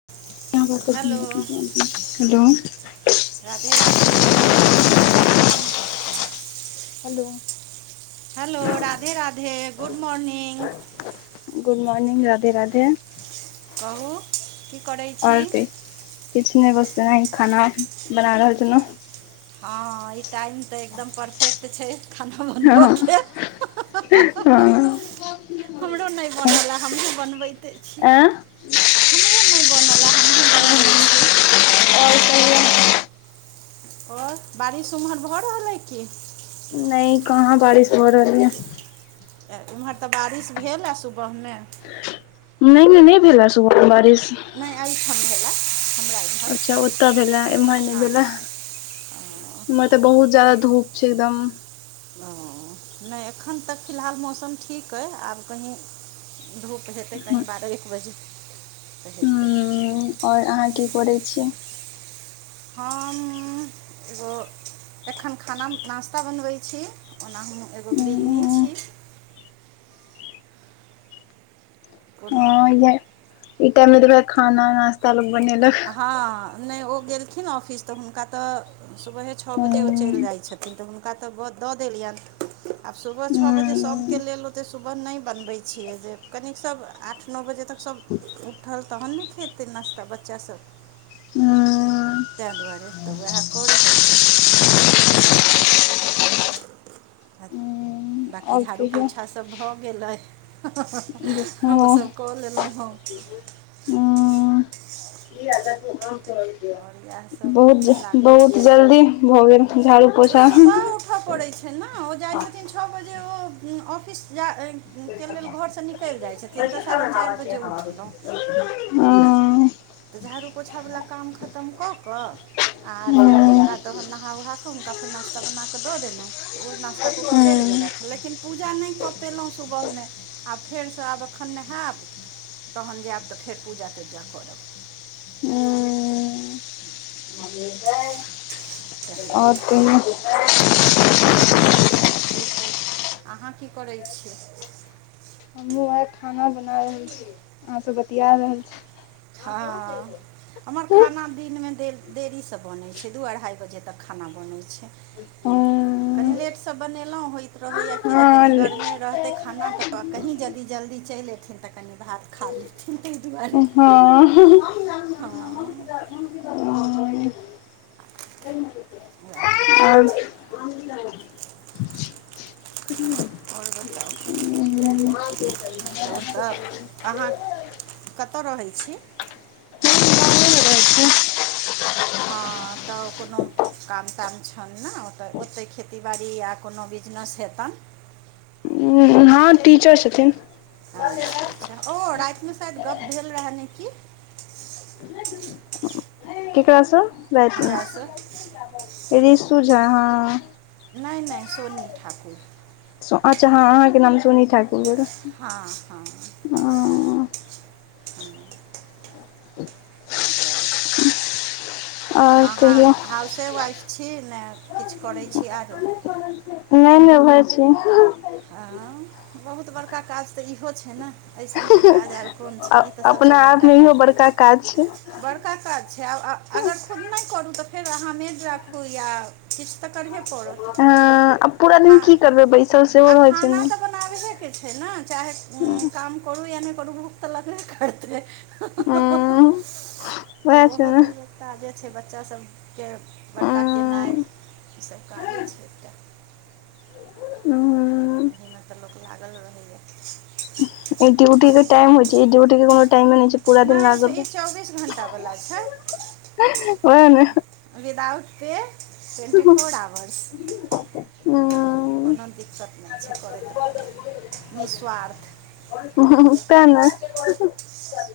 [unintelligible] Hello Radhe Radhe good morning. Hello hello Radhe Radhe good morning. Good morning Radhe Radhe. कहू। की करै छी और कही किछ नै बस एनाही खाना बना रहल छेलौं। हँ ई टाइम तऽ एकदम परफेक्ट। छै खाना हँ बनबऽ के हँ, हँ, हँ, हँ। आँ आओर हमरो नै बनलए हमहूँ बनबैते छी। हमरो नै बनलए हमहूँ बनबै छी। कहियौ और बारिश ओम्हर भऽ रहल अइ की? नैय काहाँ बारिश भऽ रहल या। इम्हर तऽ बारिश भेला सुबहमे। नहि नहि नहि भेलए सुबहमे बारिश। नहि अइ ठम भेला। अच्छा ओतऽ भेला एम्हर नहि हँ भेला। इम्हर तऽ बहुत जादा धूप छै एदम। ओ एखन तक फिलहाल मौसम ठीक अइ आब कहीँ धूप हेतै हूँ कहीँ बारह एक बजे तऽ हेतै। और अहाँ की करै छी? हम एगो एखन खाना नास्ता बनबै छी। ओना हम एगो गृहिणी छी। कोनो हँ इहा इ टाइम मे तऽ वेह खाना नास्ता लोक बनेलक। हँ नहि ओ गेलखिन ऑफिस त हुनका तऽ। सुबहे छ बजे ओ चलि जाइत छथिन तऽ हुनका तऽ दऽ देलियनि। आब सुबह छऽ बजे सब के लेल ओते सुबह नहि बनबै छियै जे कनिक सब आठ न बजे तक सब उठल तहन ने खेतै नाश्ता बच्चा सब। हुं। तैं दुआरे तऽ वहा कऽ रहल छी। आ बाँकी झाड़ू कहियौ पोछा सभ भऽ गेल अइ हँ ओसभ कऽ लेलौ हम। उम्म, की हाल चाल छौ? आओर इएह [unintelligible] बहुत ज सबमे लागल बहुत छी जल्दी भऽ गेल। झाड़ू तऽ पोछा हँ सुबह उठऽ पड़ै छै न ओ जाइ छथिन छऽ बजे ओ ऑफिस जा हुनकेलेल घरसँ निकलि जाइ छथिन तऽ साढ़े चारि बजे उठलहु। उम्म। तऽ झाड़ू पोछावला काम खतम कऽ क आर फेर हँ हुनका तहन नहा उहा कऽ हुनका फेर नाश्ता बना कऽ दऽ देलौ। ओ नास्ता कऽ क चलि गेलथि लेकिन पूजा नहि कऽ पेलहुँ सुबहमे आब फेरसँ आब एखन नहायब तहन जैब तऽ फेर पूजा तूजा करब। हुं। ह [unintelligible] और सब तऽ बढ़िआँ अइ सभ ठीक अइ। अहाँ की करैत छीयै? हमहु वेहा खाना बना रहल छी अहाँस बतिया रहल छी। हँ। हमर खाना दिनमे दे देरीसँ बनैत छै दू अढ़ाइ बजे तक खाना बनैत छै। कनि हँ लेटसँ बनेलहुँ होइत रहैया कि जे कनि हँ घरमे रहतै खाना तऽ कहीँ जदि जल्दी चलि अयथिन तऽ कनि भात खा लेथीन तैहि दुआरे। हँ। हँ। वैह बात छै। ह और बताओ? आओर त ओतऽ अहाँ कतऽ रहै छी? हां तब कोनो काम ताम छैन न ओऽ ओते खेती बाड़ी आ कोनो बिजनेस हेतैन उम्म हां। हां टीचर छथिन। अच्छा-अच्छा ओ राएत मे शायद गप्प भेल रहै नै की केकरा से राएत हमरासँ उम्म ऋषु झा हां। नै-नै सोनी ठाकुर। सो अच्छा हां अहाँके नाम सोनी ठाकुर भेल। हां-हां। हां। तै दुआरें अहाँ कहियौ हाउसे वाइफ छी नै किछ करै छी आरो नै-नै वैह छीयै। ए हां बहुत बड़का काज तै इहो छै नै? अइसन के काज आर कोन छी ई तऽ सबसे अपना बड़का आपमे इहो बड़का छै काज बड़का काज छै और अ अगर खुद नै करू तऽ फेर अहाँ मेड राखू यै किछ तऽ करहिए पड़त ए आब पूरा खा दिन की करबै बैसल सेहो रहै छै नै। के छै न चाहे उम्म काम करू या नै करू भूख तऽ लगबे करते तऽ वएह छै ओहो ने तऽ एगो काजे छै बच्चा सब के बड़का केनाय ई सब काजे छै त। एहिमे तऽ लोक लागल रहै यै। उ ड्यूटी के टाईम होय छै, ई ड्यूटी के कोनो टाईमे नै छै पूरा दिन नहि छै लागल ई चौबीस रह घण्टावला छै वैह नै without pay twenty four hours उम्म कोनो दिक्कत नै छै करैत रहू। निःस्वार्थ तै नै।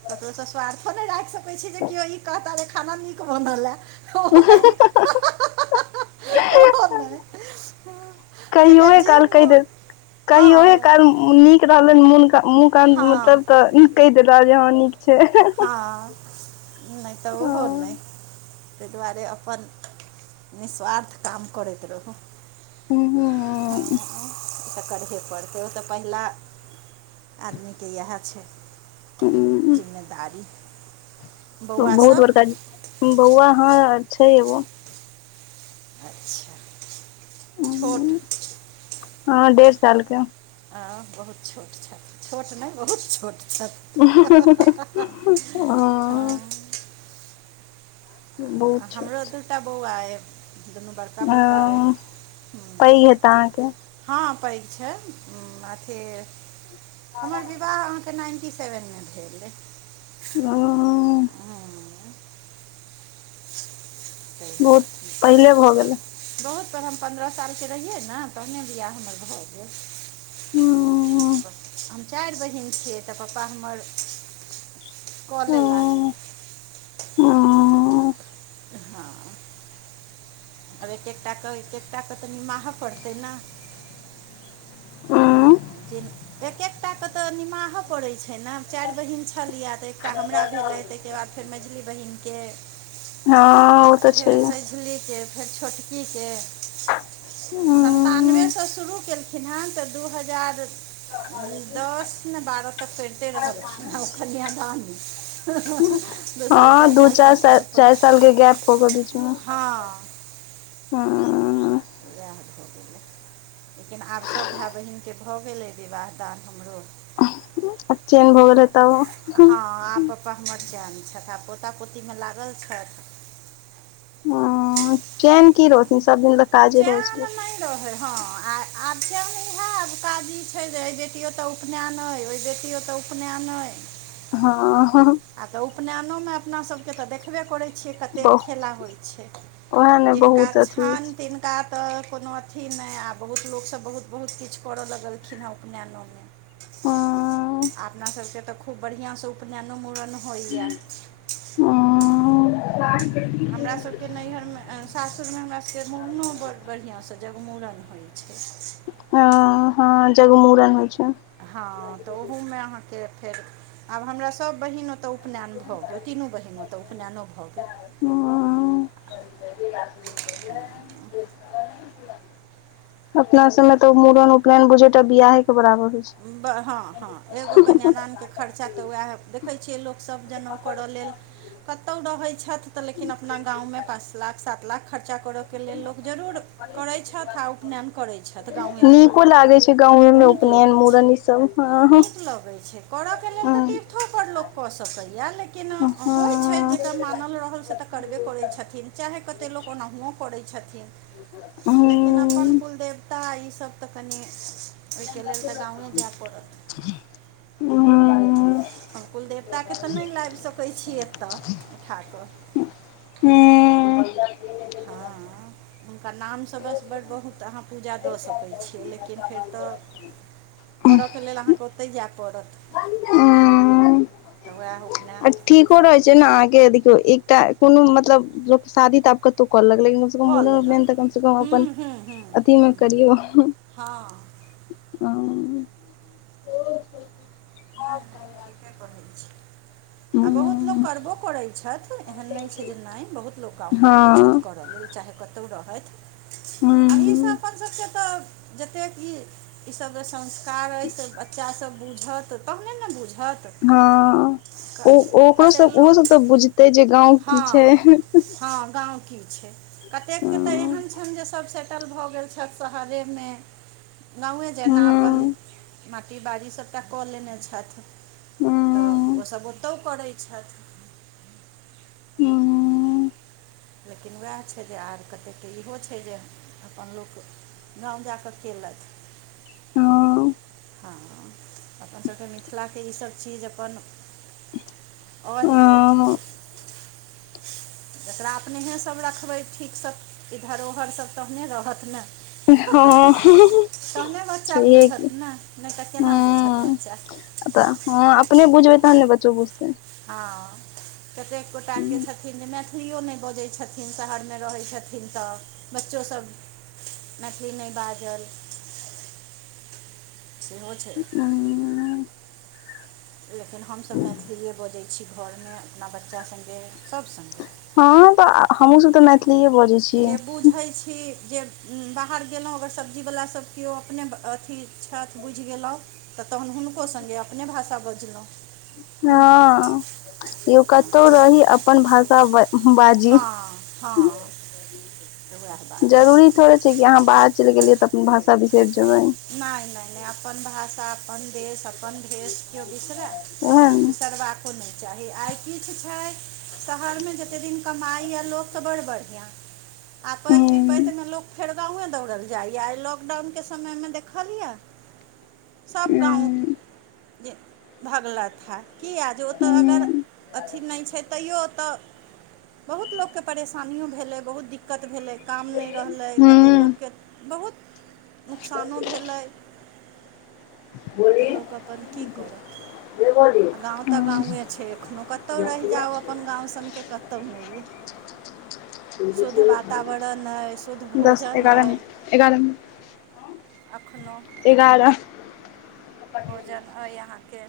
केकरो से स्वार्थो नै राएख सकै छीयै जे कियो ई कहता जेे खाना नीक बनल ऐ। ओहो नहि ह कहियो जकर जे काल कह मो देब, कहियौ हँ काल उम्म हुं नीक रहलै नै मुन के मुँह कान हँ मतलब तऽ उम्म कह देता जे हां नीक छै। हां नै तऽ ओहो नै। हूं तै दुआरे अपन निःस्वार्थ काम करैत रहू। हां तऽ करहे पड़ै सेहो तऽ पहिला आदमी के इहे छै जिम्मे दारी बहुत बड़का बौआ हां छै एगो अच्छा छोट हां डेढ़ साल के हां बहुत छोट छैथ, छोट नै बहुत छोट छैथ। हां। हँ अ बहुत हमरो छोट दूटा बौआ ऐ। दुनू बड़का-बड़का ऐ। हँ पैघ हेता अहाँके हँ पैघ छै, उम्म अथी हमर विवाह नाइन्टी सेवेनमे भेल। अं हूँ तऽ बहुत पहिले भऽ गेलै। बहुत पहिने हम पन्द्रह सालके रहियै ने तहने बियाह हमर भऽ गेल। हूं हम चारि बहिन छियै तऽ पप्पा हमर कऽ लेला। ओ आब एक एकटा क एक एकटा क तऽ निमाहय पड़तै न? उं एक एकटाके तऽ निमाहय पड़ैत छै ने चारि बहिन छलैए तऽ। एकटा हमरा भेलै ताहिके बाद फेर मझली बहिन के ओ तऽ फेर छैहे सैझली के, फेर छोटकी के सन्तानवे हूँ सँ शुरू कयेलखिन हे तऽ दू हजार दस नै बारह तक करिते रहलखिन हँ ओ कन्यादाने हँ दू चार चार चारि सालके गैप हो गेल बीच मे। हँ हां सेह भ गेलै [unintelligible] लेकिन आब सभ भाय बहिनके भऽ गेलै विवाह त हमरो आब चैन भ गेल हैत। हँ आब पपा हमर चैन छैथ, आब पोता पोती मे लागल छथि। ह चेन की रहथिन सबदिन त चेन नहि रहैै हँ, आ आब चेन इएह आब काज इ छै जे बेटियो तऽ उपनयन ऐ ओहि बेटी ओतऽ उपनयन ऐ। हाँ आब त उपनयनो में त अपना सब के तऽ देखबे करै छी कते बहु खेला होइ छै, ओएह ने जिनका बहुत अथी होइ छान छै तिनका तऽ कोनो अथी नहि आ बहुत लोक सभ बहुत बहुत किछ करऽ लगलखिन हे उपनयनो मे। हाँ अपना सभके तऽ खूब बढ़िआँ सँ उपनयनो मूड़न होइए। अं हमरा सब के नैहर मे, सासुर में हमरा सब के मुड़नो बड़ बढ़िया से जगमूड़न होइ छै। हॅं हँ जग मुड़न होइ छै। हँ तऽ ओहोमे अहाँके फेर आब हमरा सभ बहिन ओतय उपनयन भऽ गेल, तीनू बहीन ओतय उपनयनो भऽ गेल। अं अपना सब मे तऽ ओ मूड़न उपनयन बुझे टा बियाहे के बराबर होइ छै। हँ हँ एगो कन्यादानके खर्चा तऽ उएह देखै छियै लोक सब जनऊ करा लेल कतो रहे छैथ, त लेकिन अपना गाम में पांच लाख सात लाख खर्चा करयके लेल लोक जरूर करैत छैथ आ उपनयन करैत छैथ गाँवे पर। गाँवमे उपनयन मुड़न इ सब हँ नीक लगै छै, करयके लेल तऽ हँ तीर्थोपर लोक कऽ सकैएा लेकिन हँ अं होइत छै हँ जेकऽ मानल रहल से तऽ करबे करै छथिन चाहे कतेक लोक ओनाहुओ करै छथिन। लेकिन अपन कुलदेवता ई सब तऽ कनि, ओहिके लेल तऽ गाँवे जाय पड़त। हम कुलदेवताके तऽ नहि लाबि सकै छी एतय, उठा कऽ। हूं। हँ। हुनकर नामसँ बस बड़ बहुत अहाँ पूजा दऽ सकै छियै, लेकिन फेर तऽ करके लेल अहाँकेँ ओतहि जाय पड़त। तऽ उहे उपनयन ठीको सब रहे छै ने अहाँके, देखियौ एकटा कोनो मतलब शादी तब कतौ कर लेलक। कऽ मुड़न, लेलक उपनयन, तऽ कम से कम अपन हूँ हूँ हूँ अथी मे हूँ करियौ। हँ हू। नहि -नहि ठीके कहै छी। आ बहुत लोक करबो करै छैथ, एहन नहि छै जे नहि, बहुत लोक गाममे अबैत छैथ, हँ करय लेल चाहे कतहु रहैथ, अही अपन सभके तऽ। जतेक ई, ई सब जे संस्कार अइ से बच्चा सब बुझत, तबने ने बुझत। हँ, क ओ कते ओकरोसभ लोक ओहोसभ तऽ बुझतै जे गाँव की हँ छै। हँ, गाँव की छै। कतेक केँ तऽ हँ एहन छैन जे, सभ सेटल भऽ गेल छथि शहरेमे। गाँवे जेना अपन माटी- बारी सभटा कऽ लेने छथि। तऽ ओसभ ओतह करैत छैथ। हूँ। लेकिन उएह छै जे आर, कतेकके इहो छै जे अपन लोक गाँव जा क केलैथ। हँ, अपन सभके मिथिलाके इसभ चीज अपन अही जे जकरा अपनेहे सभ रखबै ठीकसँ, इ धरोहर सभ तहने रहत ने। हँ। तहने बच्चा बुझत ने, नै तऽ केना बुझत हँ बच्चा। तऽ हँ, अपने बुझबै, तहने बच्चो बुझतै। हँ, कतेक गोटाके हँ छथिन न। मैथिलीओ नहि बजै छथिन, शहरमे रहै छथिन तऽ, बच्चोसभ मैथिली नैह बाजल। सेहो छै। लेकिन हमसब मैथिलिए बजै छी घरमे, अपना बच्चा संग, सभ संगे। हँ, तऽ हमहू सब तऽ मैथिलीए बजै छी। जे बुझै छी, जे बाहर गेलहुँ, अगर सब्जीवला सभ केओ अपने अथी छैथ, बुझि गेलहुँ। तऽ तखन हुनको संगे अपने भाषा बजलहुँ। हँ, यौ कतहु रही अपन भाषा ब हँ -हँ, उएह बात अइ जरूरी थोड़े छै कि, अहाँ बाहर चलि गेलियै तऽ, अपन भाषा बिसरि जेबै। नहि- नहि -नहि अपन भाषा, अपन देश, अपन भेष। किओ बिसरए, ओएह ने बिसरबाको नहि चाही, आइ किछ छै। शहरमे जतेक दिन कमाइ यए लोक तऽ बड़ बढ़िआँ। आपैत विपैत हूँ में लोक फेर गांवे दौड़ल जाययैऽ आय लॉकडाउन के समय मे देखलियै सब गाँव- जे भगलैथहे। कियैऽ जे ओत अगर हूँ अथि नय छै तैओ ओतऽ बहुत लोक के परेशानियो भेले, बहुत दिक्क- दिक्कत भेलै, काम नय रहलै कते हूँ लोकके बहुत कानो भेलै तऽ लोक अप्पन की करत। आ गाँव तऽ हूँ गाँवे छै एखनो कतहु रैह जाउ अपन गाँव सनके कतहु नय अइ। शुद्ध वातावरण अइ शुद्ध [unintelligible] दस भोजन अइ एगारह- एगारम- [unintelligible] अखनो। [unintelligible] एगारह। भोजन अइ अहाँके,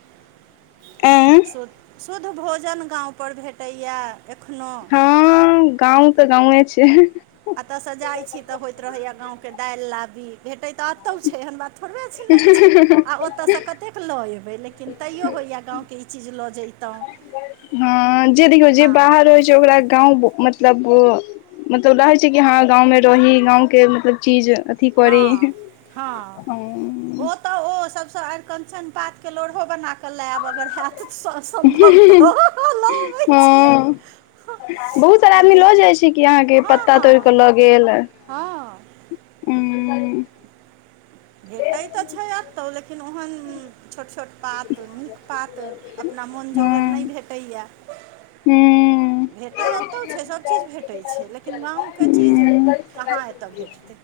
ऐं शुद्- शुद्ध भोजन गाँवपर भेटैयैऽ एखनो। हँ गाँव तऽ गाँवे छै। अतऽ से जाइ छी तऽ होइत रहैया गाँव के दाइल लाबी। भेटैत त एतौ छै, एहन बात थोड़बे छै नय छै आ ओत तऽसँ कतेक लऽ एबै लेकिन तैयो होइए गाँवके ई चीज लऽ जैतहुँ। हँ, जे देखियौ जे बाहर रहइ छै ओकरा गाँव के मतलबब- मतलब रहै छै कि हँ गाँंवमे रही गाँवके मतलब चीज। अथी करी, हँ हँ हं- ओ तऽ ओ सबसऽ अरिकंचन पात के लोड़हो बनाक लैब अगर हैत। स-सम्भव तऽ लऽबय छियै। हँ [unintelligible] बहुत सारा आदमी जतेक लऽ जाइ छै कि अहाँके हँ पत्ता हँ तोइड़ कऽ लऽ गेल। हँ। उम- भेटै तऽ छै अतौ लेकिन ओहन--छोट-छोट पात नीक पात अपना मोन जोगर हँ नय भेटैयैऽ। हूँ। भेटै एतहु छै, सभचीज भेटै छै लेकिन गाँवके चीज हूँ कहाँ एतऽ भेटतै।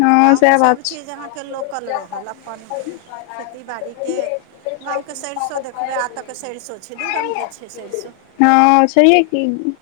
हँ। गाँवमे सएह बात छै सभचीज अहाँके लोकल रहल, अपन खेती बाड़ीके। गाँवके सरिसो देखबै आ एतऽके सरिसो छै, दू रंगके छै सरिसो। हँ छैहे कि।